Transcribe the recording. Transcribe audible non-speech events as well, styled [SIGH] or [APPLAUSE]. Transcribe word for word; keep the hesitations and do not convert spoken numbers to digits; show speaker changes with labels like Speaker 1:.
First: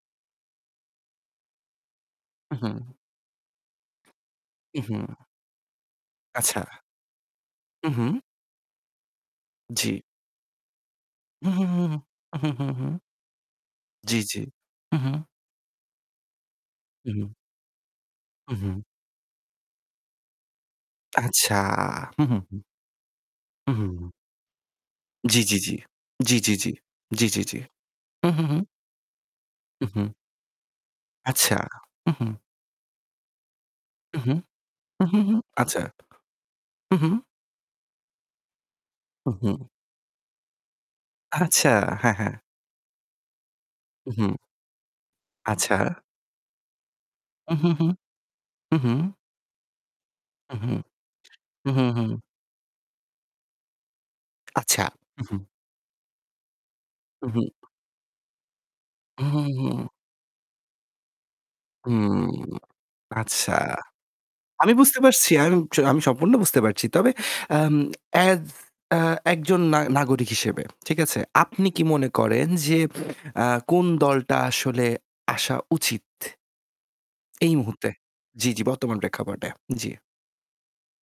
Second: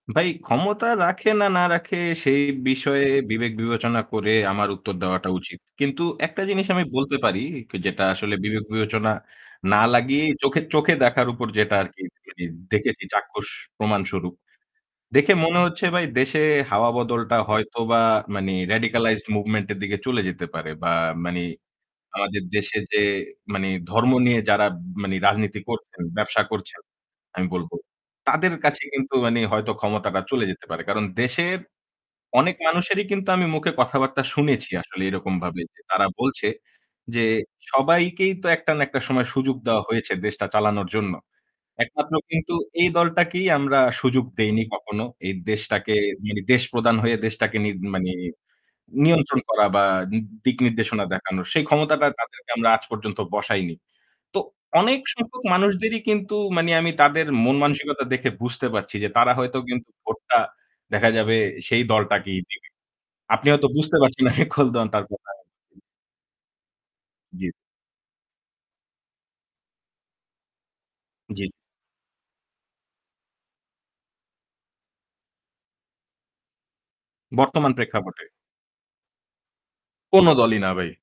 Speaker 1: ভাই ক্ষমতা রাখে না, না রাখে সেই
Speaker 2: উ হু,
Speaker 1: বিষয়ে বিবেক বিবেচনা করে আমার
Speaker 2: উ,
Speaker 1: উত্তর
Speaker 2: হুম।
Speaker 1: দেওয়াটা উচিত। কিন্তু একটা
Speaker 2: আচ্ছা।
Speaker 1: জিনিস আমি বলতে পারি কে
Speaker 2: উ,
Speaker 1: যেটা
Speaker 2: হু।
Speaker 1: আসলে বিবেক-বিবেচনা না
Speaker 2: জি।
Speaker 1: লাগিয়েই চোখে চোখে দেখার উপর
Speaker 2: হু, হু,
Speaker 1: যেটা
Speaker 2: হু,
Speaker 1: আর
Speaker 2: হু,
Speaker 1: কি
Speaker 2: উ
Speaker 1: [UNINTELLIGIBLE]
Speaker 2: হু, হু।
Speaker 1: দেখেছি চাক্ষুষ প্রমাণ
Speaker 2: জি,
Speaker 1: স্বরূপ।
Speaker 2: জি। হু, হু।
Speaker 1: দেখে মনে হচ্ছে ভাই দেশে হাওয়া
Speaker 2: উ হু।
Speaker 1: বদলটা হয়তোবা মানে
Speaker 2: উ হু।
Speaker 1: radicalized movement এর দিকে চলে যেতে পারে বা মানি
Speaker 2: আচ্ছা। হু, হু,
Speaker 1: আমাদের
Speaker 2: হু।
Speaker 1: দেশে যে মানি
Speaker 2: উ হু।
Speaker 1: ধর্ম নিয়ে যারা মানি
Speaker 2: জি, জি,
Speaker 1: রাজনীতি
Speaker 2: জি,
Speaker 1: করছেন,
Speaker 2: জি,
Speaker 1: ব্যবসা
Speaker 2: জি, জি,
Speaker 1: করছেন
Speaker 2: জি, জি,
Speaker 1: আমি
Speaker 2: জি।
Speaker 1: বলব।
Speaker 2: হু, হু,
Speaker 1: তাদের
Speaker 2: হু।
Speaker 1: কাছে কিন্তু মানি হয়তো
Speaker 2: উ হু।
Speaker 1: ক্ষমতাটা চলে যেতে পারে। কারণ
Speaker 2: আচ্ছা,
Speaker 1: দেশের
Speaker 2: উ হু।
Speaker 1: অনেক মানুষেরই কিন্তু আমি মুখে
Speaker 2: উ
Speaker 1: কথাবার্তা
Speaker 2: হু,
Speaker 1: শুনেছি আসলে
Speaker 2: উ হু, হু,
Speaker 1: এরকমভাবে যে
Speaker 2: আচ্ছা।
Speaker 1: তারা বলছে
Speaker 2: উ হু।
Speaker 1: যে সবাইকেই তো একটা না একটা সময়
Speaker 2: উ
Speaker 1: সুযোগ
Speaker 2: হুম।
Speaker 1: দেওয়া হয়েছে দেশটা চালানোর জন্য।
Speaker 2: আচ্ছা।
Speaker 1: একমাত্র
Speaker 2: হ্যাঁ, হ্যাঁ।
Speaker 1: কিন্তু এই দলটাকেই আমরা
Speaker 2: উ
Speaker 1: সুযোগ
Speaker 2: হু।
Speaker 1: দেইনি কখনো, এই
Speaker 2: আচ্ছা।
Speaker 1: দেশটাকে মানে দেশ প্রধান হয়ে
Speaker 2: উ
Speaker 1: দেশটাকে নি
Speaker 2: হু, হু।
Speaker 1: মানি
Speaker 2: উ হু।
Speaker 1: নিয়ন্ত্রণ করা বা
Speaker 2: উ
Speaker 1: দিক
Speaker 2: হুম।
Speaker 1: নির্দেশনা দেখানো সেই
Speaker 2: উ হু, হু।
Speaker 1: ক্ষমতাটা তাদেরকে আমরা আজ পর্যন্ত বসাইনি। তো
Speaker 2: আচ্ছা।
Speaker 1: অনেক
Speaker 2: উ হু।
Speaker 1: সংখ্যক মানুষদেরই কিন্তু মানি আমি তাদের
Speaker 2: উ, হু।
Speaker 1: মন-মানসিকতা দেখে বুঝতে পারছি যে,
Speaker 2: উ
Speaker 1: তারা
Speaker 2: হু,
Speaker 1: হয়তো
Speaker 2: হুম।
Speaker 1: কিন্তু ভোটটা দেখা যাবে সেই
Speaker 2: হুম
Speaker 1: দলটাকেই দিবে। আপনি
Speaker 2: আচ্ছা।
Speaker 1: হয়তো বুঝতে পারছেন হ্যাঁ কোন
Speaker 2: আমি বুঝতে
Speaker 1: দলটার কথা
Speaker 2: পারছি। আমি
Speaker 1: বলছি।
Speaker 2: আমি সম্পূর্ণ বুঝতে পারছি। তবে,
Speaker 1: জী।
Speaker 2: আম অ্যাদ আ এক জন না নাগরিক হিসেবে, ঠিক আছে?
Speaker 1: জি।
Speaker 2: আপনি কি মনে করেন যে, আ কোন দলটা আসলে আসা উচিত এই
Speaker 1: বর্তমান
Speaker 2: মুহূর্তে?
Speaker 1: প্রেক্ষাপটে।
Speaker 2: জি, জি বর্তমান প্রেক্ষাপটে। জি।
Speaker 1: কোন দলই না ভাই।